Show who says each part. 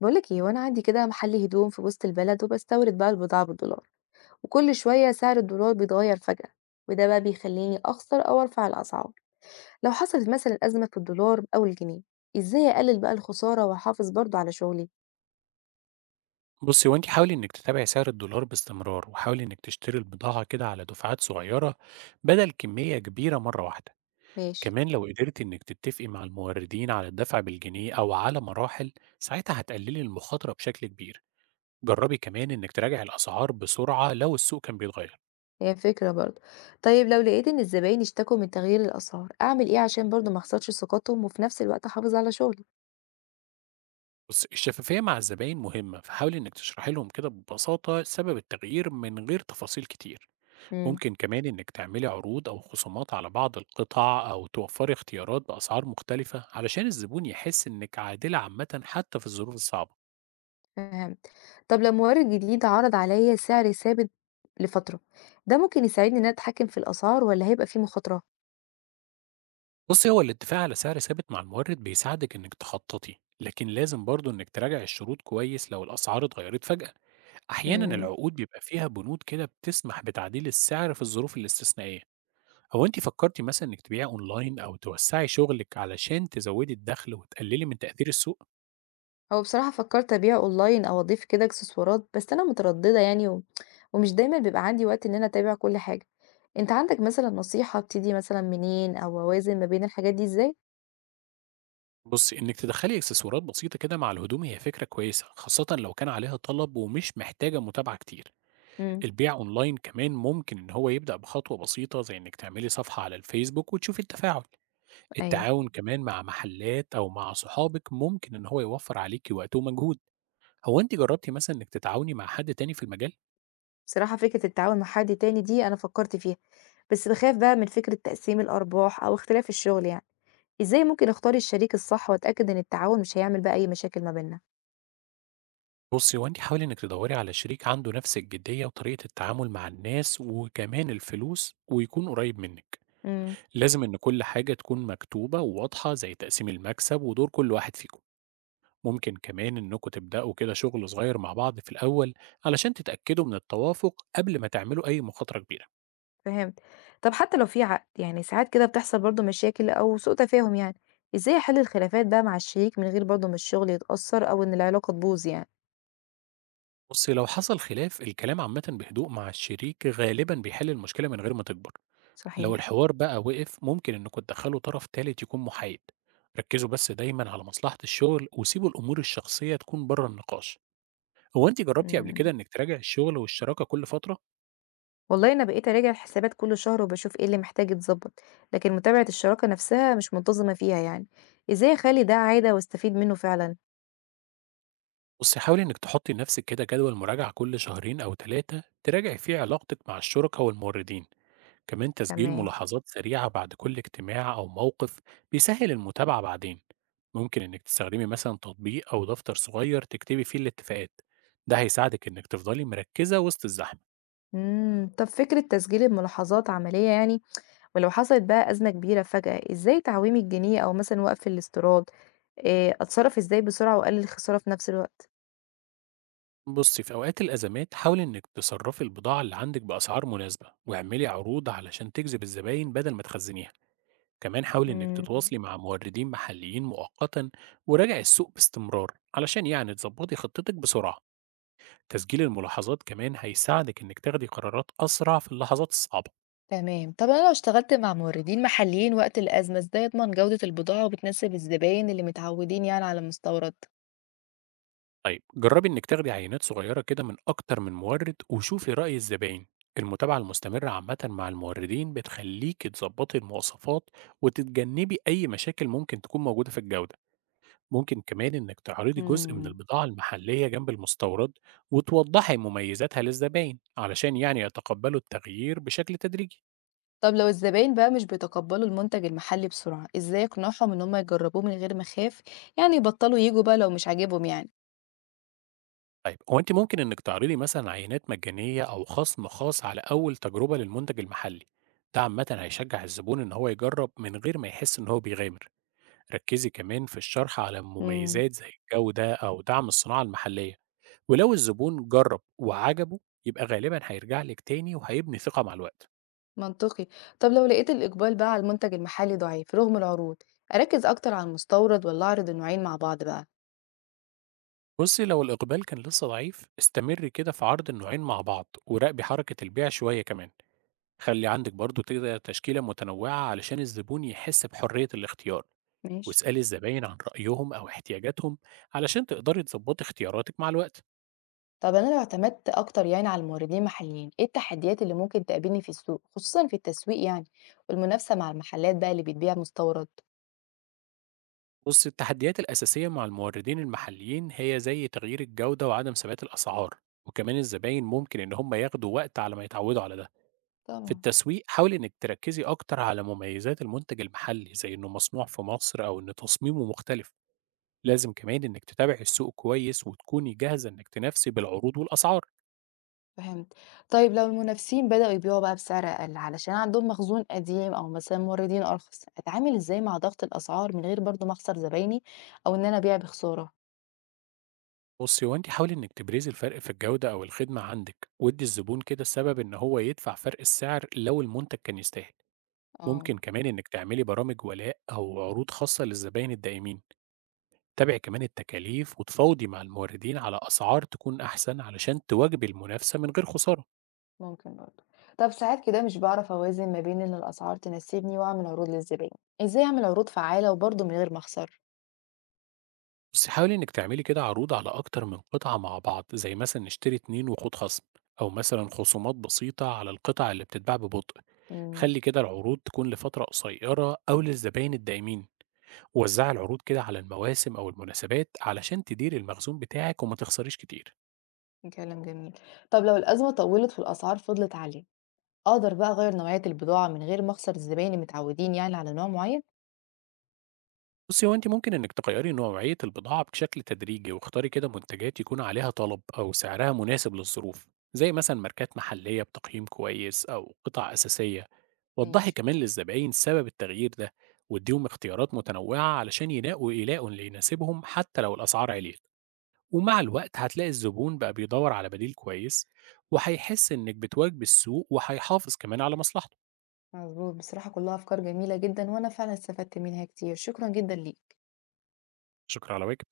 Speaker 1: بقولك ايه؟ وانا عندي كده محل هدوم في وسط البلد، وبستورد بقى البضاعة بالدولار، وكل شوية سعر الدولار بيتغير فجأة، وده بقى بيخليني اخسر او ارفع الاسعار. لو حصلت مثلا ازمة في الدولار او الجنيه، ازاي اقلل بقى الخسارة واحافظ برضو على شغلي؟
Speaker 2: بُصّي، هو أنتِ حاولي إنِّك تتابعي سعر الدولار باستمرار، وحاولي إنِّك تشتري البضاعة كده على دفعات صغيّرة بدل كمية كبيرة مرّة واحدة،
Speaker 1: ماشي.
Speaker 2: كمان لو قدرتِ إنِّك تتفقي مع الموردين على الدفع بالجنيه أو على مراحل، ساعتها هتقللي المخاطرة بشكل كبير، جرّبي كمان إنِّك تراجعي الأسعار بسرعة لو السوق كان بيتغيّر،
Speaker 1: هي فكرة برضو. طيب لو لقيت ان الزباين اشتكوا من تغيير الاسعار، اعمل ايه عشان برضو ما اخسرش ثقتهم وفي نفس الوقت احافظ على شغلي؟
Speaker 2: بُصّي، الشفافية مع الزباين مهمة، فحاولي إنِّك تشرحي لهم كده ببساطة سبب التغيير من غير تفاصيل كتير. ممكن كمان إنك تعملي عروض أو خصومات على بعض القطع أو توفري اختيارات بأسعار مختلفة علشان الزبون يحس إنك عادلة عامة حتى في الظروف الصعبة.
Speaker 1: فهمت. طب لو مورد جديد عرض عليا سعر ثابت لفترة، ده ممكن يساعدني إن أنا أتحكم في الأسعار والّا هيبقى فيه مخاطرة؟
Speaker 2: بصي هو الاتفاق على سعر ثابت مع المورد بيساعدك إنك تخططي، لكن لازم برضه إنك تراجع الشروط كويس لو الأسعار اتغيرت فجأة. أحيانا
Speaker 1: إمم.
Speaker 2: العقود بيبقى فيها بنود كده بتسمح بتعديل السعر في الظروف الاستثنائية. هو أنت فكرتي مثلا إنك تبيعي أونلاين أو توسعي شغلك علشان تزودي الدخل وتقللي من تأثير السوق؟
Speaker 1: هو بصراحة فكرت أبيع أونلاين أو أضيف كده إكسسوارات، بس أنا مترددة يعني و ومش دايمًا بيبقى عندي وقت إن أنا أتابع كل حاجة. أنت عندك مثلًا نصيحة أبتدي مثلًا منين أو أوازن ما بين الحاجات دي إزاي؟
Speaker 2: بصي انك تدخلي اكسسوارات بسيطه كده مع الهدوم هي فكره كويسه خاصه لو كان عليها طلب ومش محتاجه متابعه كتير.
Speaker 1: إمم،
Speaker 2: البيع اونلاين كمان ممكن ان هو يبدا بخطوه بسيطه زي انك تعملي صفحه على الفيسبوك وتشوفي التفاعل.
Speaker 1: أيوه.
Speaker 2: التعاون كمان مع محلات او مع صحابك ممكن ان هو يوفر عليكي وقت ومجهود. هو انت جربتي مثلا انك تتعاوني مع حد تاني في المجال؟
Speaker 1: بصراحة فكرة التعاون مع حد تاني دي أنا فكرت فيها، بس باخاف بقى من فكرة تقسيم الأرباح أو اختلاف الشغل يعني. إزاي ممكن أختار الشريك الصح وأتأكد إن التعاون مش هيعمل بقى أي مشاكل ما بيننا؟
Speaker 2: بصي هو انت حاولي انك تدوري على شريك عنده نفس الجديه وطريقه التعامل مع الناس وكمان الفلوس ويكون قريب منك.
Speaker 1: امم.
Speaker 2: لازم إن كل حاجة تكون مكتوبة وواضحة زي تقسيم المكسب ودور كل واحد فيكم. ممكن كمان إنكم تبدأوا كده شغل صغير مع بعض في الأول علشان تتأكدوا من التوافق قبل ما تعملوا أي مخاطرة كبيرة.
Speaker 1: فهمت. طب حتى لو في عقد يعني، ساعات كده بتحصل برضو مشاكل او سوء تفاهم يعني. ازاي احل الخلافات بقى مع الشريك من غير برضو ما الشغل يتأثر او ان العلاقة تبوظ يعني؟
Speaker 2: بص لو حصل خلاف الكلام عامة بهدوء مع الشريك غالبا بيحل المشكلة من غير ما تكبر. لو
Speaker 1: صحيح.
Speaker 2: الحوار بقى وقف ممكن إنكم تدخلوا طرف تالت يكون محايد. ركزوا بس دايما على مصلحة الشغل وسيبوا الأمور الشخصية تكون بره النقاش. هو أنت جربتي قبل كده
Speaker 1: مم.
Speaker 2: إنك تراجع الشغل والشراكة كل فترة؟
Speaker 1: والله أنا بقيت أراجع الحسابات كل شهر وبشوف إيه اللي محتاج يتظبط، لكن متابعة الشراكة نفسها مش منتظمة فيها يعني. إزاي أخلي ده عادة وأستفيد منه فعلا؟
Speaker 2: بصي حاولي إنك تحطي لنفسك كده جدول مراجعة كل شهرين أو ثلاثة تراجعي فيه علاقتك مع الشركاء والموردين، كمان تسجيل
Speaker 1: تمام.
Speaker 2: ملاحظات سريعة بعد كل اجتماع أو موقف بيسهل المتابعة بعدين، ممكن إنك تستخدمي مثلا تطبيق أو دفتر صغير تكتبي فيه الاتفاقات، ده هيساعدك إنك تفضلي مركزة وسط الزحمة.
Speaker 1: طب فكرة تسجيل الملاحظات عملية يعني. ولو حصلت بقى أزمة كبيرة فجأة، إزاي تعويم الجنيه أو مثلًا وقف الاستيراد، أتصرّف إزاي بسرعة وأقلل الخسارة في نفس الوقت؟
Speaker 2: بصي في أوقات الأزمات حاولي إنك تصرفي البضاعة اللي عندك بأسعار مناسبة واعملي عروض علشان تجذب الزباين بدل ما تخزنيها. كمان حاولي إنك
Speaker 1: إمم،
Speaker 2: تتواصلي مع موردين محليين مؤقتا وراجعي السوق باستمرار علشان يعني تظبطي خطتك بسرعة. تسجيل الملاحظات كمان هيساعدك إنك تاخدي قرارات أسرع في اللحظات الصعبة.
Speaker 1: تمام. طب أنا لو اشتغلت مع موردين محليين وقت الأزمة، إزاي أضمن جودة البضاعة وبتناسب الزباين اللي متعودين يعني على المستورد؟
Speaker 2: طيب جربي إنك تاخدي عينات صغيرة كده من أكتر من مورد وشوفي رأي الزباين. المتابعة المستمرة عامة مع الموردين بتخليك تظبطي المواصفات وتتجنبي أي مشاكل ممكن تكون موجودة في الجودة. ممكن كمان إنك تعرضي جزء من
Speaker 1: إمم.
Speaker 2: البضاعة المحلية جنب المستورد وتوضحي مميزاتها للزباين علشان يعني يتقبلوا التغيير بشكل تدريجي.
Speaker 1: طب لو الزباين بقى مش بيتقبلوا المنتج المحلي بسرعة، إزاي أقنعهم إن هم يجربوه من غير ما أخاف، يعني يبطلوا ييجوا بقى لو مش عاجبهم يعني؟
Speaker 2: طيب هو أنت ممكن إنك تعرضي مثلا عينات مجانية أو خصم خاص على أول تجربة للمنتج المحلي. ده عامة هيشجع الزبون إن هو يجرب من غير ما يحس إن هو بيغامر. ركزي كمان في الشرح على
Speaker 1: إمم.
Speaker 2: مميزات زي الجودة أو دعم الصناعة المحلية. ولو الزبون جرب وعجبه يبقى غالبا هيرجع لك تاني وهيبني ثقة مع الوقت.
Speaker 1: منطقي. طب لو لقيت الإقبال بقى على المنتج المحلي ضعيف رغم العروض، أركز أكتر على المستورد ولا أعرض النوعين مع بعض بقى؟
Speaker 2: بُصّي، لو الإقبال كان لسه ضعيف، استمري كده في عرض النوعين مع بعض، وراقبي حركة البيع شوية كمان. خلّي عندِك برضه كده تشكيلة متنوعة علشان الزبون يحس بحرية الاختيار،
Speaker 1: ماشي.
Speaker 2: واسألي الزباين عن رأيهم أو احتياجاتهم علشان تقدري تضبّطي اختياراتِك مع الوقت.
Speaker 1: طب أنا لو اعتمدت أكتر يعني على الموردين المحليين، إيه التحديات اللي ممكن تقابلني في السوق خصوصا في التسويق يعني والمنافسة مع المحلات بقى اللي بتبيع مستورد؟
Speaker 2: بُصّي، التحديات الأساسية مع الموردين المحليين هي زي تغيير الجودة وعدم ثبات الأسعار، وكمان الزباين ممكن إن هم ياخدوا وقت على ما يتعودوا على ده. في
Speaker 1: طبعا.
Speaker 2: التسويق حاولي إنِك تركزي أكتر على مميزات المنتج المحلي زي إنه مصنوع في مصر أو إن تصميمه مختلف، لازم كمان إنك تتابعي السوق كويس وتكوني جاهزة إنك تنافسي بالعروض والأسعار.
Speaker 1: فهمت. طيب لو المنافسين بدأوا يبيعوا بقى بسعر أقل علشان عندهم مخزون قديم أو مثلا موردين أرخص، أتعامل إزاي مع ضغط الأسعار من غير برضو ما أخسر زبايني أو إن أنا أبيع بخسارة؟
Speaker 2: بصي هو أنت حاولي إنك تبرزي الفرق في الجودة أو الخدمة عندك، وادي الزبون كده السبب إن هو يدفع فرق السعر لو المنتج كان يستاهل.
Speaker 1: اه.
Speaker 2: ممكن كمان إنك تعملي برامج ولاء أو عروض خاصة للزباين الدائمين، تابعي كمان التكاليف وتفاوضي مع الموردين على أسعار تكون أحسن علشان تواجبي المنافسة من غير خسارة.
Speaker 1: ممكن برضه. طب ساعات كده مش باعرف أوازن ما بين إن الأسعار تناسبني وأعمل عروض للزبائن، إزاي أعمل عروض فعّالة وبرضه من غير ما أخسر؟
Speaker 2: بُصي حاولي إنِك تعملي كده عروض على أكتر من قطعة مع بعض، زي مثلًا اشتري 2 وخُد خصم، أو مثلًا خصومات بسيطة على القطع اللي بتتباع ببطء.
Speaker 1: إمم،
Speaker 2: خلّي كده العروض تكون لفترة قصيرة أو للزباين الدائمين، ووزعي العروض كده على المواسم أو المناسبات علشان تديري المخزون بتاعِك وما تخسريش كتير.
Speaker 1: كلام جميل. طب لو الأزمة طوّلت والأسعار فضلت عالية، أقدر بقى أغيّر نوعية البضاعة من غير ما أخسر الزباين المتعودين يعني على نوع معيّن؟
Speaker 2: بُصي هو أنتِ ممكن إنِك تغيّري نوعية البضاعة بشكل تدريجي، واختاري كده منتجات يكون عليها طلب أو سعرها مناسب للظروف، زي مثلًا ماركات محلية بتقييم كويس أو قطع أساسية. وضحي
Speaker 1: ماشي،
Speaker 2: كمان للزباين سبب التغيير ده واديهم اختيارات متنوعة علشان يلاقوا اللي يناسبهم حتى لو الأسعار عليت. ومع الوقت هتلاقي الزبون بقى بيدور على بديل كويس وهيحس إنك بتواكب السوق وهيحافظ كمان على مصلحته.
Speaker 1: مضبوط. بصراحة كلّها أفكار جميلة جدًا وأنا فعلًا استفدت منها كتير، شكرًا جدًا ليك.
Speaker 2: شكرا على واجب.